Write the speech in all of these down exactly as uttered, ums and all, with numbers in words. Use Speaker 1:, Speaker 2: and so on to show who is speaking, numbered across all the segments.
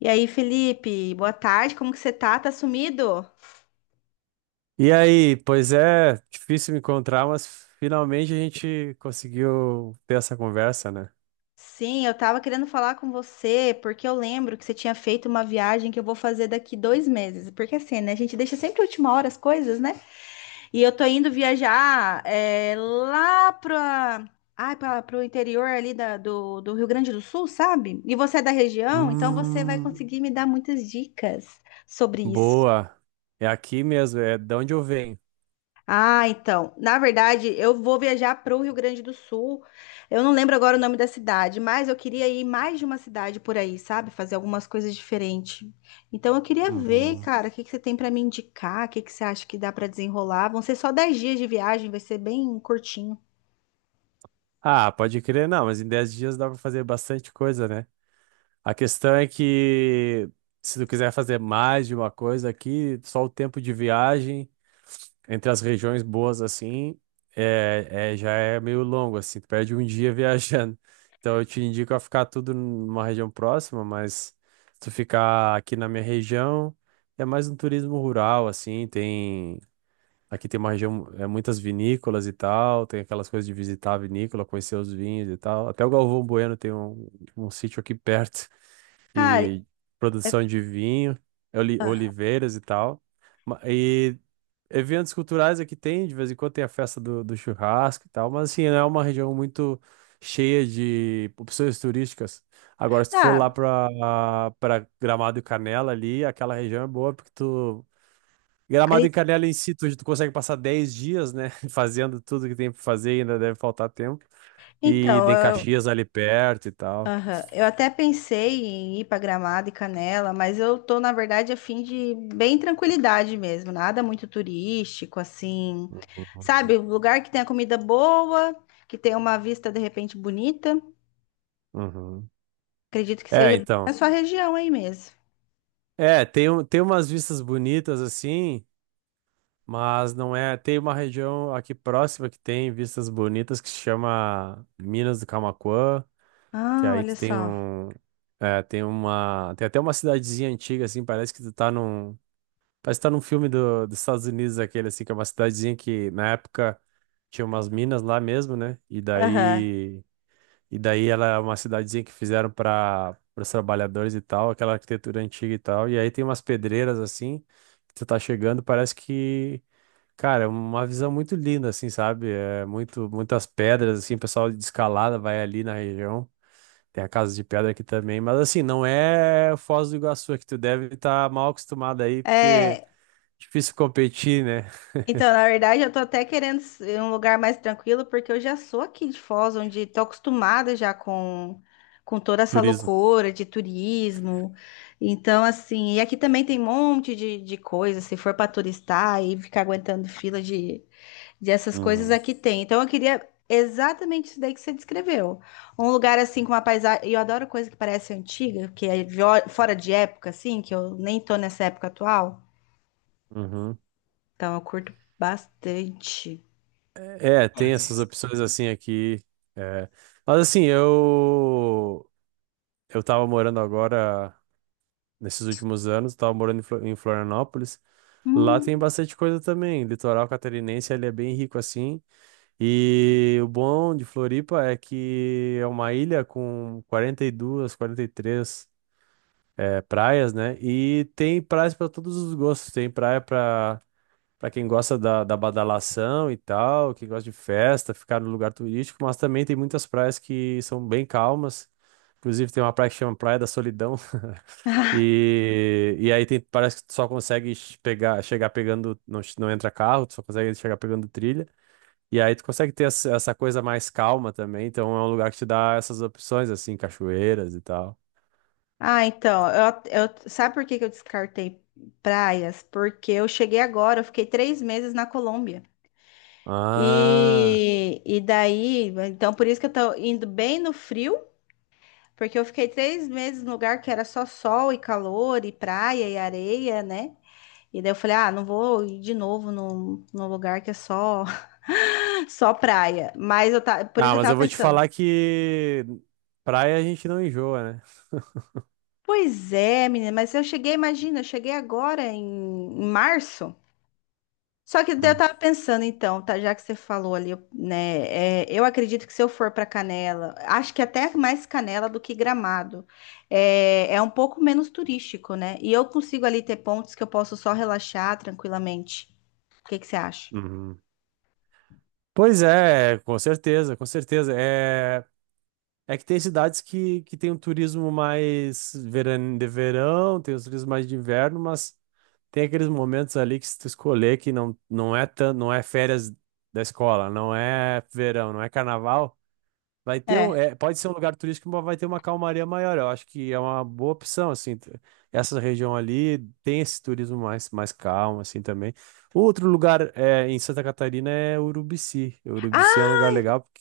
Speaker 1: E aí, Felipe, boa tarde, como que você tá? Tá sumido?
Speaker 2: E aí, pois é, difícil me encontrar, mas finalmente a gente conseguiu ter essa conversa, né?
Speaker 1: Sim, eu tava querendo falar com você, porque eu lembro que você tinha feito uma viagem que eu vou fazer daqui dois meses. Porque assim, né? A gente deixa sempre a última hora as coisas, né? E eu tô indo viajar é, lá pra, ai, pra, pro interior ali da- do, do Rio Grande do Sul, sabe? E você é da região, então você vai
Speaker 2: Hum,
Speaker 1: conseguir me dar muitas dicas sobre isso.
Speaker 2: boa. É aqui mesmo, é de onde eu venho.
Speaker 1: Ah, então. Na verdade, eu vou viajar para o Rio Grande do Sul. Eu não lembro agora o nome da cidade, mas eu queria ir mais de uma cidade por aí, sabe? Fazer algumas coisas diferentes. Então, eu queria ver,
Speaker 2: Uhum.
Speaker 1: cara, o que que você tem para me indicar? O que que você acha que dá para desenrolar? Vão ser só dez dias de viagem, vai ser bem curtinho.
Speaker 2: Ah, pode crer, não, mas em dez dias dá pra fazer bastante coisa, né? A questão é que se tu quiser fazer mais de uma coisa aqui, só o tempo de viagem. Entre as regiões boas, assim, é, é- já é meio longo, assim, tu perde um dia viajando. Então eu te indico a ficar tudo numa região próxima, mas se tu ficar aqui na minha região, é mais um turismo rural, assim, tem... Aqui tem uma região, é, muitas vinícolas e tal, tem aquelas coisas de visitar a vinícola, conhecer os vinhos e tal. Até o Galvão Bueno tem um, um sítio aqui perto
Speaker 1: Cara,
Speaker 2: e
Speaker 1: é-
Speaker 2: produção de vinho, oli- oliveiras e tal. Ma- E eventos culturais aqui tem, de vez em quando tem a festa do, do churrasco e tal, mas assim, não é uma região muito cheia de opções turísticas. Agora, se tu for
Speaker 1: ah,
Speaker 2: lá pra, pra Gramado e Canela ali, aquela região é boa porque tu.
Speaker 1: ali,
Speaker 2: Gramado e Canela em si, tu, tu consegue passar dez dias, né? Fazendo tudo que tem pra fazer e ainda deve faltar tempo. E tem
Speaker 1: então.
Speaker 2: Caxias ali perto e tal.
Speaker 1: Aham. Eu até pensei em ir para Gramado e Canela, mas eu tô, na verdade, a fim de bem tranquilidade mesmo, nada muito turístico, assim.
Speaker 2: Uhum.
Speaker 1: Sabe, um lugar que tenha comida boa, que tenha uma vista de repente bonita.
Speaker 2: Uhum.
Speaker 1: Acredito que
Speaker 2: É,
Speaker 1: seja na
Speaker 2: então.
Speaker 1: sua região aí mesmo.
Speaker 2: É, tem, um- tem umas vistas bonitas assim, mas não é. Tem uma região aqui próxima que tem vistas bonitas que se chama Minas do Camaquã, que
Speaker 1: Ah,
Speaker 2: aí
Speaker 1: olha
Speaker 2: tu tem
Speaker 1: só.
Speaker 2: um. É, tem uma. Tem até uma cidadezinha antiga, assim, parece que tu tá num. Parece que tá num filme do, dos Estados Unidos, aquele assim, que é uma cidadezinha que na época tinha umas minas lá mesmo, né? E
Speaker 1: Aham.
Speaker 2: daí, e daí ela é uma cidadezinha que fizeram para os trabalhadores e tal, aquela arquitetura antiga e tal. E aí tem umas pedreiras assim, que tu tá chegando, parece que, cara, é uma visão muito linda, assim, sabe? É muito, muitas pedras, assim, o pessoal de escalada vai ali na região. Tem a Casa de Pedra aqui também, mas assim, não é Foz do Iguaçu, é que tu deve estar mal acostumado aí, porque.
Speaker 1: É.
Speaker 2: Difícil competir, né?
Speaker 1: Então, na verdade, eu tô até querendo s- um lugar mais tranquilo, porque eu já sou aqui de Foz, onde tô acostumada já com, com toda essa
Speaker 2: Turismo.
Speaker 1: loucura de turismo. Então, assim, e aqui também tem um monte de, de coisa, se for para turistar e ficar aguentando fila de, de essas coisas
Speaker 2: Uhum,
Speaker 1: aqui tem. Então, eu queria exatamente isso daí que você descreveu. Um lugar assim com uma paisagem, e eu adoro coisa que parece antiga, que é vio- fora de época assim, que eu nem tô nessa época atual.
Speaker 2: uhum.
Speaker 1: Então, eu curto bastante.
Speaker 2: É, tem essas opções assim aqui. É. Mas assim, eu eu tava morando agora, nesses últimos anos, tava morando em Flo- em Florianópolis. Lá tem
Speaker 1: Hum.
Speaker 2: bastante coisa também. Litoral catarinense, ele é bem rico assim. E o bom de Floripa é que é uma ilha com quarenta e duas, quarenta e três é, praias, né? E tem praias para todos os gostos. Tem praia para Pra quem gosta da, da badalação e tal, quem gosta de festa, ficar no lugar turístico, mas também tem muitas praias que são bem calmas. Inclusive tem uma praia que chama Praia da Solidão.
Speaker 1: Ah,
Speaker 2: E, e aí tem, parece que tu só consegue ch- pegar, chegar pegando, não, ch- não entra carro, tu só consegue chegar pegando trilha. E aí tu consegue ter essa, essa coisa mais calma também, então é um lugar que te dá essas opções, assim, cachoeiras e tal.
Speaker 1: ah, então, eu, eu- sabe por que que eu descartei praias? Porque eu cheguei agora, eu fiquei três meses na Colômbia.
Speaker 2: Ah,
Speaker 1: E, e daí, então por isso que eu tô indo bem no frio, porque eu fiquei três meses num lugar que era só sol e calor e praia e areia, né? E daí eu falei, ah, não vou ir de novo num, num lugar que é só, só praia. Mas eu tá, por isso
Speaker 2: Ah,
Speaker 1: que eu
Speaker 2: mas
Speaker 1: tava
Speaker 2: eu vou te
Speaker 1: pensando.
Speaker 2: falar que praia a gente não enjoa, né?
Speaker 1: Pois é, menina, mas eu cheguei, imagina, eu cheguei agora em, em março. Só que daí eu
Speaker 2: Hum,
Speaker 1: tava pensando, então, tá, já que você falou ali, eu- né? é, eu acredito que se eu for pra Canela, acho que até mais Canela do que Gramado. É, é um pouco menos turístico, né? E eu consigo ali ter pontos que eu posso só relaxar tranquilamente. O que que você acha?
Speaker 2: uhum. Pois é, com certeza, com certeza. É, é que tem cidades que, que tem um turismo mais veran- de verão, tem os turismo mais de inverno, mas tem aqueles momentos ali que se tu escolher que não, não é tan, não é férias da escola, não é verão, não é carnaval. Vai ter um,
Speaker 1: É.
Speaker 2: é, pode ser um lugar turístico, mas vai ter uma calmaria maior. Eu acho que é uma boa opção, assim. t- Essa região ali tem esse turismo mais, mais calmo, assim, também. Outro lugar é, em Santa Catarina é Urubici. Urubici é um
Speaker 1: Ah,
Speaker 2: lugar legal. Porque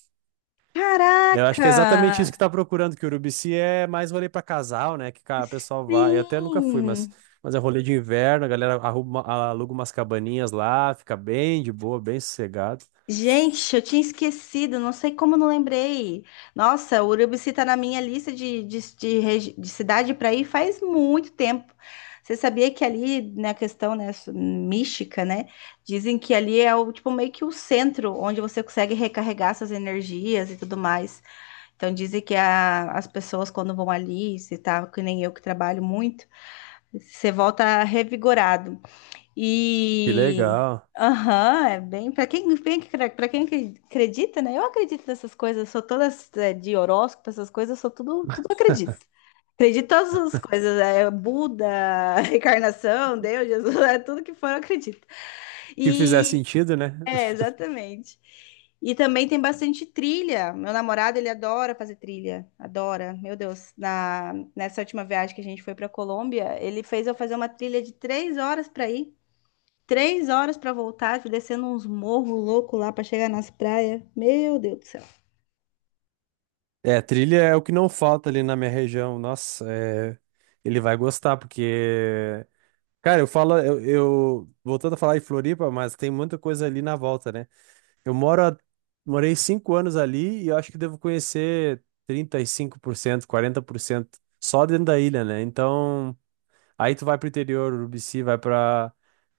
Speaker 2: eu acho que é exatamente isso
Speaker 1: caraca!
Speaker 2: que tá procurando, que Urubici é mais rolê para casal, né? Que cara, o pessoal vai. Eu até nunca fui, mas,
Speaker 1: Sim!
Speaker 2: mas é rolê de inverno, a galera arruma, aluga umas cabaninhas lá, fica bem de boa, bem sossegado.
Speaker 1: Gente, eu tinha esquecido, não sei como eu não lembrei. Nossa, Urubici tá na minha lista de, de, de regi- de cidade para ir faz muito tempo. Você sabia que ali, na questão, né, su- mística, né, dizem que ali é o, tipo, meio que o centro onde você consegue recarregar suas energias e tudo mais. Então dizem que a- as pessoas quando vão ali, se tá, que nem eu que trabalho muito, você volta revigorado.
Speaker 2: Que
Speaker 1: E
Speaker 2: legal.
Speaker 1: aham, é bem para quem para quem acre- acredita, né? Eu acredito nessas coisas, sou todas é, de horóscopo, essas coisas, sou tudo, tudo acredito. Acredito em todas as coisas, é Buda, reencarnação, Deus, Jesus, é tudo que for, eu acredito.
Speaker 2: Que fizer
Speaker 1: E
Speaker 2: sentido, né?
Speaker 1: é, exatamente. E também tem bastante trilha. Meu namorado, ele adora fazer trilha. Adora. Meu Deus, na, nessa última viagem que a gente foi para Colômbia, ele fez eu fazer uma trilha de três horas para ir. Três horas pra voltar, descendo uns morros loucos lá pra chegar nas praias. Meu Deus do céu.
Speaker 2: É, trilha é o que não falta ali na minha região. Nossa, é, ele vai gostar, porque. Cara, eu falo, eu, eu- Voltando a falar em Floripa, mas tem muita coisa ali na volta, né? Eu moro há- morei cinco anos ali e eu acho que devo conhecer trinta e cinco por cento, quarenta por cento só dentro da ilha, né? Então. Aí tu vai pro interior, Urubici, vai pra.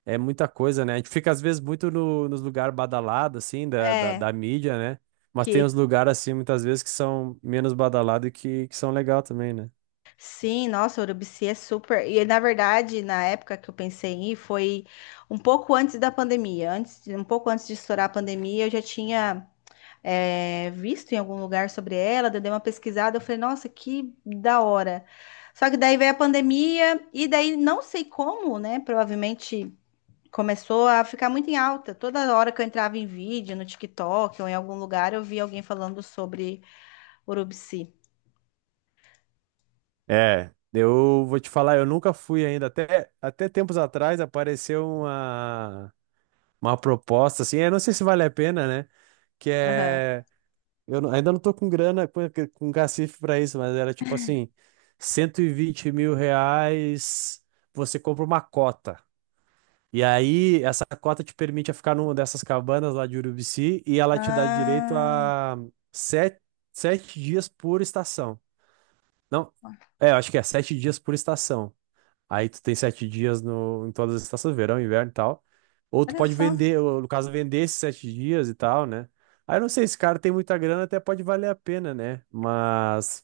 Speaker 2: É muita coisa, né? A gente fica às vezes muito no, nos lugares badalados, assim, da, da,
Speaker 1: É,
Speaker 2: da mídia, né? Mas tem uns
Speaker 1: que
Speaker 2: lugares, assim, muitas vezes que são menos badalados e que, que são legal também, né?
Speaker 1: sim, nossa, Urubici é super. E na verdade, na época que eu pensei em ir, foi um pouco antes da pandemia. Antes, um pouco antes de estourar a pandemia, eu já tinha é, visto em algum lugar sobre ela, daí eu dei uma pesquisada, eu falei, nossa, que da hora. Só que daí veio a pandemia, e daí não sei como, né? Provavelmente começou a ficar muito em alta. Toda hora que eu entrava em vídeo, no tique toque ou em algum lugar, eu via alguém falando sobre Urubici.
Speaker 2: É, eu vou te falar, eu nunca fui ainda. Até, até tempos atrás apareceu uma, uma proposta, assim, eu não sei se vale a pena, né? Que
Speaker 1: Aham.
Speaker 2: é. Eu não- ainda não tô com grana, com, com cacife pra isso, mas era tipo assim, cento e vinte mil reais, você compra uma cota. E aí, essa cota te permite a ficar numa dessas cabanas lá de Urubici e ela te dá direito
Speaker 1: Ah,
Speaker 2: a sete, sete dias por estação. Não, é, eu acho que é sete dias por estação. Aí tu tem sete dias no, em todas as estações, verão, inverno e tal. Ou tu
Speaker 1: olha
Speaker 2: pode
Speaker 1: só.
Speaker 2: vender, ou, no caso, vender esses sete dias e tal, né? Aí eu não sei, se o cara tem muita grana, até pode valer a pena, né? Mas,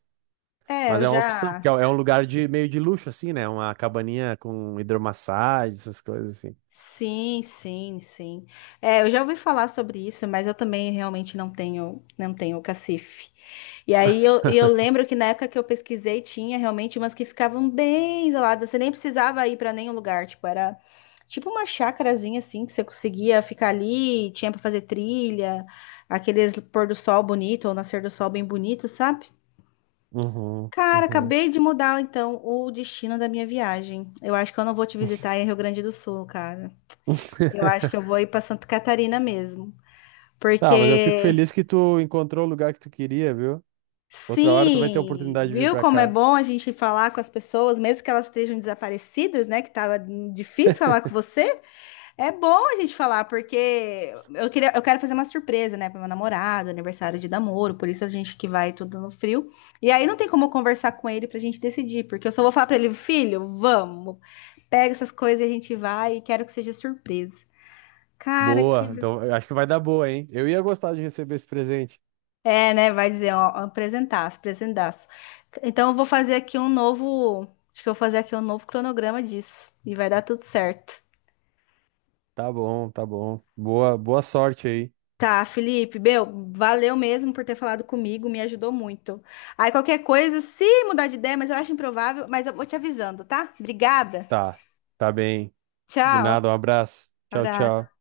Speaker 1: É,
Speaker 2: mas
Speaker 1: eu
Speaker 2: é uma opção, porque é
Speaker 1: já.
Speaker 2: é um lugar de meio de luxo, assim, né? Uma cabaninha com hidromassagem, essas coisas assim.
Speaker 1: Sim, sim, sim. É, eu já ouvi falar sobre isso, mas eu também realmente não tenho, não tenho cacife. E aí eu, e eu lembro que na época que eu pesquisei tinha realmente umas que ficavam bem isoladas, você nem precisava ir para nenhum lugar, tipo, era tipo uma chacarazinha assim que você conseguia ficar ali, tinha para fazer trilha, aqueles pôr do sol bonito ou nascer do sol bem bonito, sabe?
Speaker 2: Uhum,
Speaker 1: Cara,
Speaker 2: uhum.
Speaker 1: acabei de mudar então o destino da minha viagem. Eu acho que eu não vou te visitar em Rio Grande do Sul, cara. Eu acho que eu vou ir para Santa Catarina mesmo,
Speaker 2: Tá, mas eu fico
Speaker 1: porque
Speaker 2: feliz que tu encontrou o lugar que tu queria, viu? Outra hora tu vai ter a
Speaker 1: sim,
Speaker 2: oportunidade de vir
Speaker 1: viu
Speaker 2: pra
Speaker 1: como é
Speaker 2: cá.
Speaker 1: bom a gente falar com as pessoas, mesmo que elas estejam desaparecidas, né? Que tava difícil falar com você. É bom a gente falar, porque eu queria, eu quero fazer uma surpresa, né, para meu namorado, aniversário de namoro, por isso a gente que vai tudo no frio. E aí não tem como eu conversar com ele para a gente decidir, porque eu só vou falar para ele, filho, vamos, pega essas coisas e a gente vai e quero que seja surpresa. Cara, que
Speaker 2: Boa. Então, eu acho que vai dar boa, hein? Eu ia gostar de receber esse presente.
Speaker 1: É, né? Vai dizer, ó, apresentaço, apresentaço. Então, eu vou fazer aqui um novo. Acho que eu vou fazer aqui um novo cronograma disso. E vai dar tudo certo.
Speaker 2: Tá bom, tá bom. Boa, boa sorte aí.
Speaker 1: Tá, Felipe, meu, valeu mesmo por ter falado comigo, me ajudou muito. Aí, qualquer coisa, se mudar de ideia, mas eu acho improvável, mas eu vou te avisando, tá? Obrigada.
Speaker 2: Tá, tá bem. De
Speaker 1: Tchau.
Speaker 2: nada, um abraço. Tchau,
Speaker 1: Abraço.
Speaker 2: tchau.